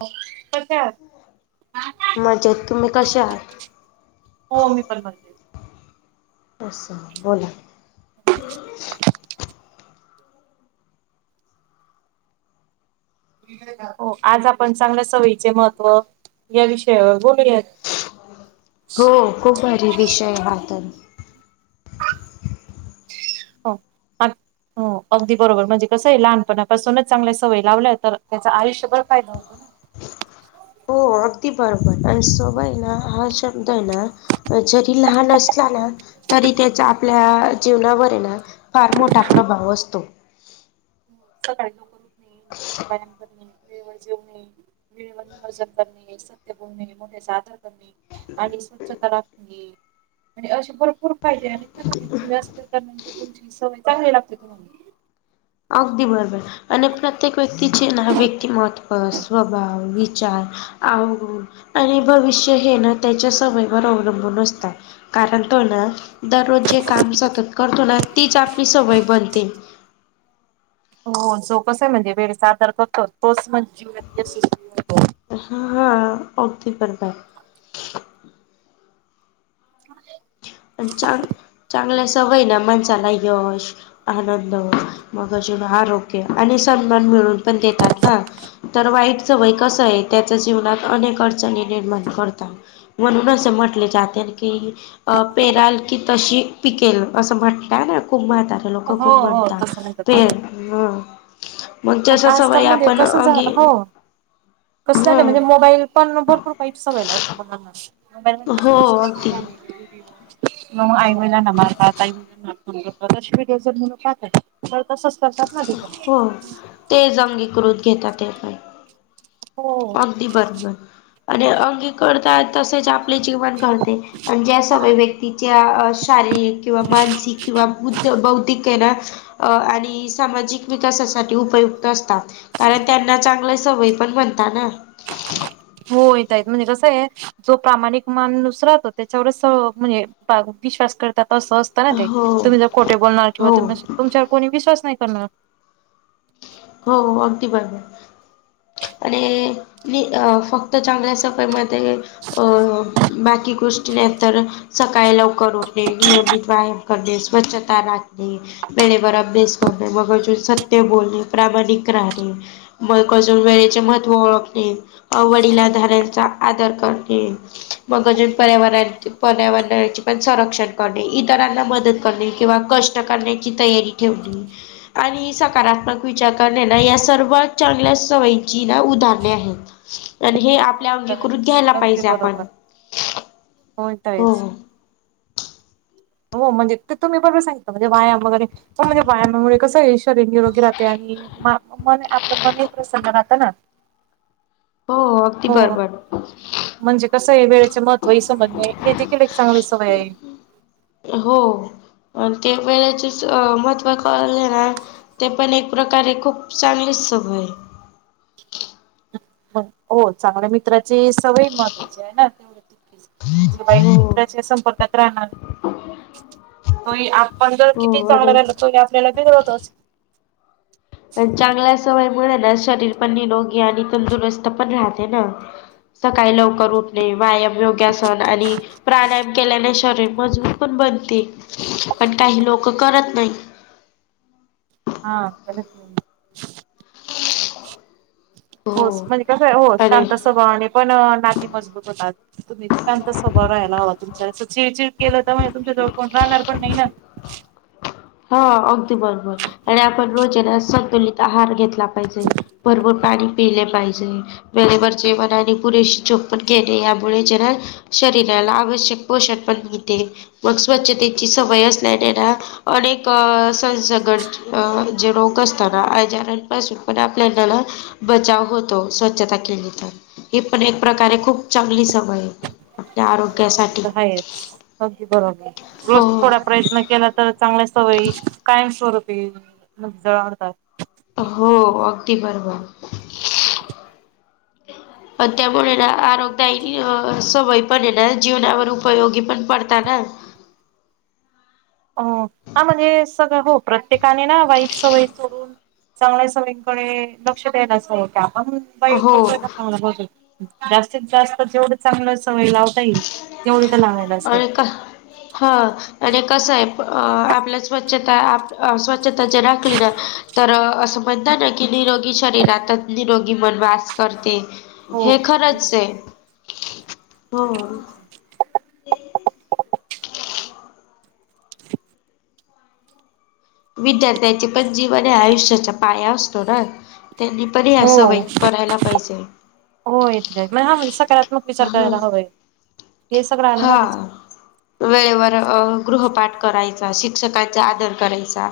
[unintelligible] मजेत तुम्ही कशा आहात हो मी पण बनते. असच म, बोला. [unintelligible] हो, आज आपण चांगल्या सवयीचे महत्त्व, या विषयावर बोलूयात. हो, खूप भारी विषय हा तर. [unintelligible] हो, अगदी बरोबर म्हणजे कसं हाय, लहानपणापासूनच चांगल्या सवय लावल्या तर, त्याच आयुष्यभर फायदा होतो. हो अगदी बरोबर आणि सोबय ना, हा शब्द आहे ना जरी लहान असला ना. तरी त्याचा आपल्या जीवनावर हे ना, फार मोठा प्रभाव असतो. [unintelligible] वेळेवर नियोजन करणे, सत्य बोलणे, मोठे साधर करणे. आणि स्वच्छता राखणे, म्हणजे असे भरपूर पाहिजे आणि, तुम्ही असं केल्यानंतर तुमची सवय चांगली लागते तुम्हाला. अगदी बरोबर. आणि प्रत्येक व्यक्तीचे ना, व्यक्तिमत्व, स्वभाव, विचार आणि भविष्य हे ना त्याच्या सवयवर अवलंबून असतात. कारण तो ना, दररोज जे काम सतत करतो ना, तीच आपली सवय बनते. हो जो कस हाय म्हणजे, वेळ सादर करतो तोच म जीव हा, हा पावती करतात. [inaudible] आणि चांग, चांगल्या सवय ना माणसाला यश आनंद होतो, मग अजून आरोग्य आणि सन्मान मिळून पण देतात ना. तर वाईट सवय कस हाय, त्याच्या जीवनात अनेक अडचणी निर्माण करतात. म्हणून असं म्हटले जात्यात की पेराल की तशी पिकेल, असं म्हणता ना, खुप माता. लोक हो खूप हो म्हणतात, तसं म्हणतात ते मग जशा सवयी आजकालमध्ये आपण कसं झा, अंगी हो. कसं ह झालं म्हणजे मोबाईल [unintelligible] हो अगदी मग आई -वडिलांनालाना मारतात, आई वडील मारतोय प्रदर्शित करतोय मुलं पाहतात. तर तसंच करतात ना तिथं. हो [unintelligible] घेतात ते पण. हो. ते बरोबर आणि अंगी करता तसेच आप. पले जीवन कळते आणि ज्या सर्व व्यक्तींची त्या शारीरिक किंवा मानसिक किंवा बुध्द बौद्धिक आहे ना आणि सामाजिक विकासासाठी उपयुक्त असतात. कारण त्यांना चांगल्या सवयी पण म्हणता ना. होय ताई, म्हणजे कसं आहे जो प्रामाणिक माणूस राहतो त्याच्यावर म्हणजे विश्वास करतात असं अस तन ते, हो तुम्ही जर खोटे बोलणार किंवा हो तुम्ही तुमच्यावर कोणी विश्वास नाही करणार. हो, अगदी बरोबर. आणि मी फक्त चांगल्या सवयी मधे हो.. हो. बाकी गोष्टी नाही तर सकाळी लवकर उठणे, नियमित व्यायाम करणे, स्वच्छता राखणे वेळेवर अभ्यास करणे व अजून सत्य बोलणे प्रामाणिक राहणे मग अजून वेळेचे महत्त्व ओळखणे, वडिलाधाऱ्यांचा आदर करणे. मग अजून पर्यावर पर्यावरणाचे पण संरक्षण करणे, इतरांना मदत करणे किंवा कष् ष्ट करण्याची तयारी ठेवणे आणि सकारात्मक विचार करणे ना, या सर्व चांगल्या सवयीची ना उदारणे आहेत आणि हे आप हो पल्या तर अंगीकृत आहेच घ्यायला पाहिजे आपण. होय हो ताईच. हो म्हणजे ते तुम्ही बरोबर सांगितलं, म्हणजे व्यायाम वगैरे होय व्यायामामुळे कसं, आहे शरीर निरोगी राहते आणि म मन आपलं मनही प्रसन्न राहतं ना. हो. अगदी हो. बरोबर म्हणजे कसं आहे वेळेचे महत्त्वही समजणे, हे देखील एक चांगली सवय आहे. हो ते वेळेचेच महत्व कळाले ना. ते पण एक प्रकारे खूप चांगलीच सवय आहे. मग हो चांगल्या मित्राची सवय महत्त्वाची आहे ना ते वाईट आहे हो मित्राच्या संपर्कात राहणार. होय, आपण जर हो किती चांगलं आणि राहिल, तो आपल्याला बिघडवतोच. पण चांगल्या सवयीमुळे ना, शरीर पण निरोगी आणि तंदुरुस्त पण राहते ना. सकाळी लवकर उठणे, व्यायाम, योग्यासन आणि प्राणायाम केल्याने रिरे मजबूर पण बनती, पण काही लोक करत नाही. हा करत नाही. होस हो म्हणजे कसं हो अरे शांत अस स्वभावाने पण नाती मजबूत होतात. तुम्ही शांत स्वभाव राहायला हवा तुमच्या असं चिडचिड केलं तर म्हणजे तुमच्या जवळ कोण राहणार पण नाही ना. हा अगदी बरोबर. आणि आपण रोज आहे ना, संतुलित आहार घेत ला पाहिजे. भरपूर पाणी पिले पाहिजे. वेळेवर जेवण आणि पुरेशी झोप पण घेणे यामुळे जरा शरीराला आवश्यक पोषण पण मिळते. मग स्वच्छतेची सवय असल्याने ना अनेक संसगट जे रोग असताना, आजारांपासून पण आपल्या ना बचाव होतो स्वच्छता केली तर, ही पण एक प्रकारे खूप चांगली समय आहे. आपले आरोग्य ते तर हायच, अगदी बरोबर, रोज हो थोडा प्रयत्न केला तर चांगल्या सवयी कायमस्वरूपी [unintelligible] जळवतात हो, अगदी बरोबर. पण त्यामुळे ना आरोगदायी सवयी पडलेल्या जीवनावर उपयोगी पण पडतात ना. अं, आमानी सगळं हो प्रत्येकाने ना वाईट सवय सोडून चांगल्या सगळीकडे लक्ष द्यायला [inaudible] अस क आपण बाईक हो करतोय का चांगलं बाजून जास्तीत जास्त जेवढं चांगल्या सवयी लावता येईल तेवढी तर लावाय. होय का, हा. आणि कसं आहे, आपल्या स्वच्छता, स्वच्छता जर राखली ना. तर असं म्हणतात ना की निरोगी शरीरातच निरोगी वनवास करते. हे हो. खरंच आहे, हो. [inaudible] विद्यार्थ्यांचे पण जीवन हे आयुष्याच्या पाया असतो ना, त्यांनी परी असं होय करायला पाहिजे. होय [unintelligible] सकारात्मक विचार करायला हवाय. हे सगळं आलं ना त्याच्यात हा. वेळेवर गृहपाठ करायचा, शिक्षकांचा आदर करायचा.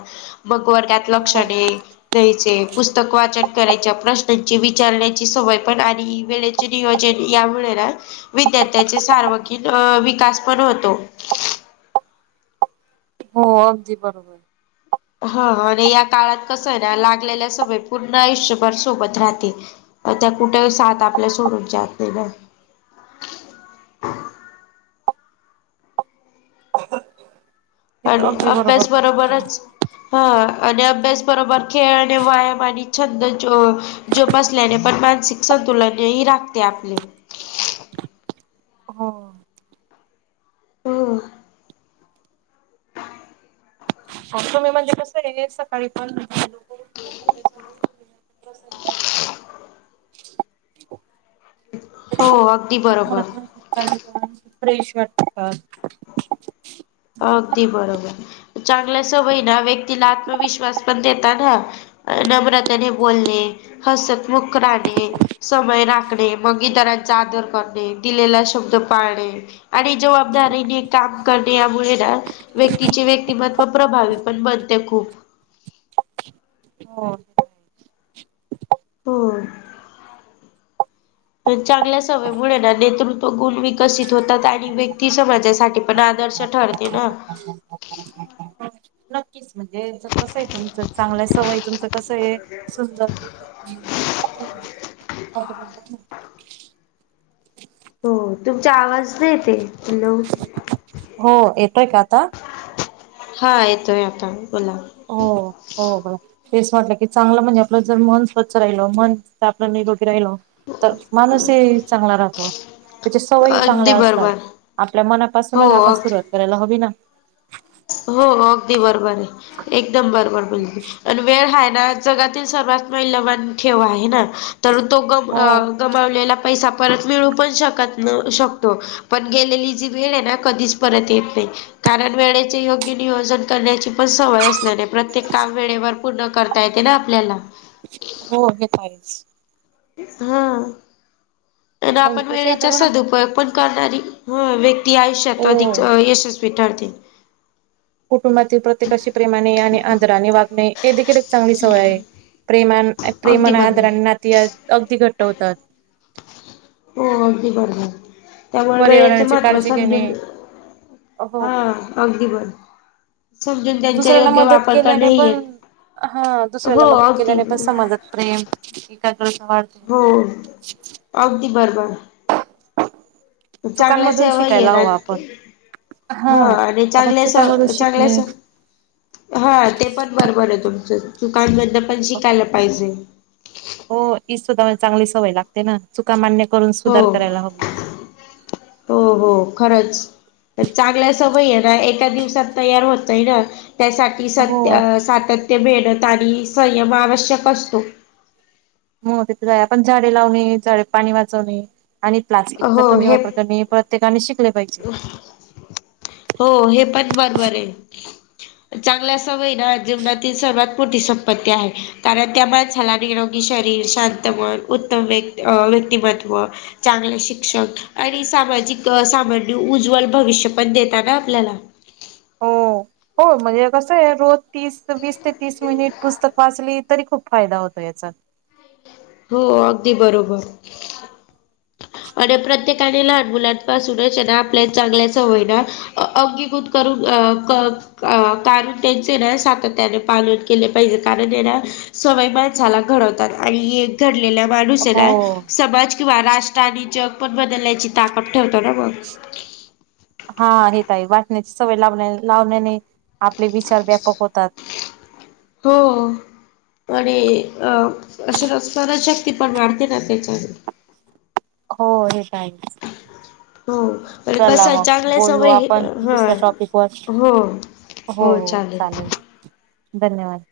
मग वर्गात हो लक्षणे दे-द्यायचे पुस्त पुस्तक वाचन करायच्या, प्रश्नांची विचारण्याची सवय पण आणि वेळेचे नियोजन त्यामुळे ना विद्यार्थ्याचे सार्वंगीण विकास पण होतो. हो, अगदी बरोबर. हा आणि या काळात कसं आहे ना, लागलेल्या सवयी पूर्ण आयुष्यभर सोबत राहतील. त्या कुठे साथ आपल्या सोडून जातला. हे तर आणि अगदी बरोबर अभ्यास बोलले तुम्ही बरोबरच. हा आणि अभ्यास बरोबर खेळ आणि व्यायाम आणि छंद जो जोपसल्याने पण मानसिक संतुलन ही राखते आपले. हो. हो. मग तुम्ही म्हणजे कसं यायचं सकाळी पण [unintelligible] हो अगदी बरोबर [inaudible] प्रेश वाटत. अगदी बरोबर, चांगल्या सवयी ना व्यक्तीला आत्मविश्वास पण देतात हा. अ, नम्रतेने बोलणे, हसतमुख राहणे. समय राखणे, मग इतरांचा आदर करणे, दिलेला शब्द पाळणे. आणि जबाबदारीने काम कर. यामुळे ना व्यक्तीचे व्यक्तिमत्व प्रभावी पण बनते खूप. हो. होय. पण चांगल्या सवयमुळे ना नेतृत्व गुण विकसित होतात आणि व्यक्ती समाजासाठी पण आदर्श ठरते ना. [inaudible] नक्कीच म्हणजे कसं आहे, तुमचं चांगल्या सवय तुमचं कसं आहे सुंदर [inaudible] हो तुमचा आवाज नाहीे येत आहे. हॅलो? हो, येतोय का आता? हा, येतोय आता बोला. हो हो बघ. तेच म्हटलं की चांगलं म्हणजे आपलं जर मन स्वच्छ राहिल मन आपल्या निरोगी राहिल तर माणूस ही चांगला राहतो. त्याच्या सवयी अगदी चांगल्या असतात. बरोबर आपल्या हो मनापासूनच आपण अग सुरवात करायला हवी ना! हो अगदी बरोबर आहे. एकदम बरोबर बोललीस आणि वेळ हा ना जगातील सर्वात मौल्यवान ठेवाआहे ना तर तो ग हो गमावलेला पैसा परत मिळू पण शकतो पण गेलेली जी वेळ आहे ना कधीच परत येत नाही. कारण वेळेचे योग्य नियोजन करण्याची पण सवय असल्याने प्रत्येक काम वेळेवर पूर्ण करता येते ना आपल्याला. हो हेेच आहेच. हा. ते म्हणजे आपण कसं आहे वेळेचा आपल्या म्हणा असदुपयोग करणारी व्यक्ती आयुष्यात अधिक हो यशस्वी ठरते. कुटुंबातील प्रत्येकाशी प्रेमाने आणि आदराने वागणे हे देखील एक चांगली सवय आहे. प्रेमा अगदी प्रेमान बरोबर. आदारने नाती अगदी घट्ट होतात. हो अगदी बरोबर. त्यामुळे वेळेचं पर्यावरणाची महत्त्व काळजी घेणे समजून हो हा अगदी बरोबर. समजून त्यांचा दुसऱ्याला योग्य मदत वापरता केल्याने नाही पण येत. हा दुसऱ्याला मदत केल्याने पण समाजात प्रेम एकाद्र वा हो. अगदी बरोबर. चांगल्या चुकांमधून सवय शिकायला येणार. हवं आपण. हा. आणि आपण चांगल्या स चुकांमधून चांगल्या शिकणे स हा ते पण बरोबर आहे तुमचं. चूकान मधून पण शिकायला पाहिजे. हो इ सुद्धा चांगली सवय लागते ना चुका मान्य करून हो सुधार करायला हवी. हो हो खरंच. तर चांगल्या सवय आहे ना एका दिवसात तयार होतं नाही ना त्यासाठी हो सत्य सातत्य, मेहनत आणि संयम आवश्यक असतो. मग ते त आहे आपण झाडे लावणे झाडे पाणी वाचवणे आणि प्लास्टिकचा हो कमी हे वापर करणे परत प्रत्येकाने शिकले पाहिजे. हो हे पण बरोबर आहे. चांगला सवय ना जीवनातील सर्वात मोठी संपत्ती आहे. कारण त्या माणसाला निरोगी शरीर, शांत उत्तम उत्तम व्यक्तिमत्व. चांगले शिक्षण आणि सामाजिक सामर्थ्य आणि उज्ज्वल भविष्य पण देता ना आपल्याला. हो. होय म्हणजे कसं आहे रोज तीस वीस ते तीस मिनिट पुस्तक वाचली तरी खूप फायदा होतो याचा. हो अगदी बरोबर. आणि प्रत्येकाने लहान मुलांपासूनच आहे ना आपल्या चांगल्या सवय ना अंगीकृत करून अ अ कारण त्यांच ना सातत्याने पालन केले पाहिजे. कारण हे ना सवय माणसाला घडवतात आणि घडलेला माणुस हेना हो समाज किंवा राष्ट्र आणि जग पण बदलण्याची ताकद ठेवतो ना मग. हा आणि ताई वाटण्याची सवय लावण्या लावण्याने आपले विचार व्यापक होतात. हो. आणि अ स्म स्मरणशक्ती पण वाढते ना त्याच्याने. हो हे काही. हो आणि चलां कसं मंग चांगल्या बोलूं सवय आपणं हा दुसऱ्यां टॉपिक वरं हो हो हो चालेल धन्यंवाद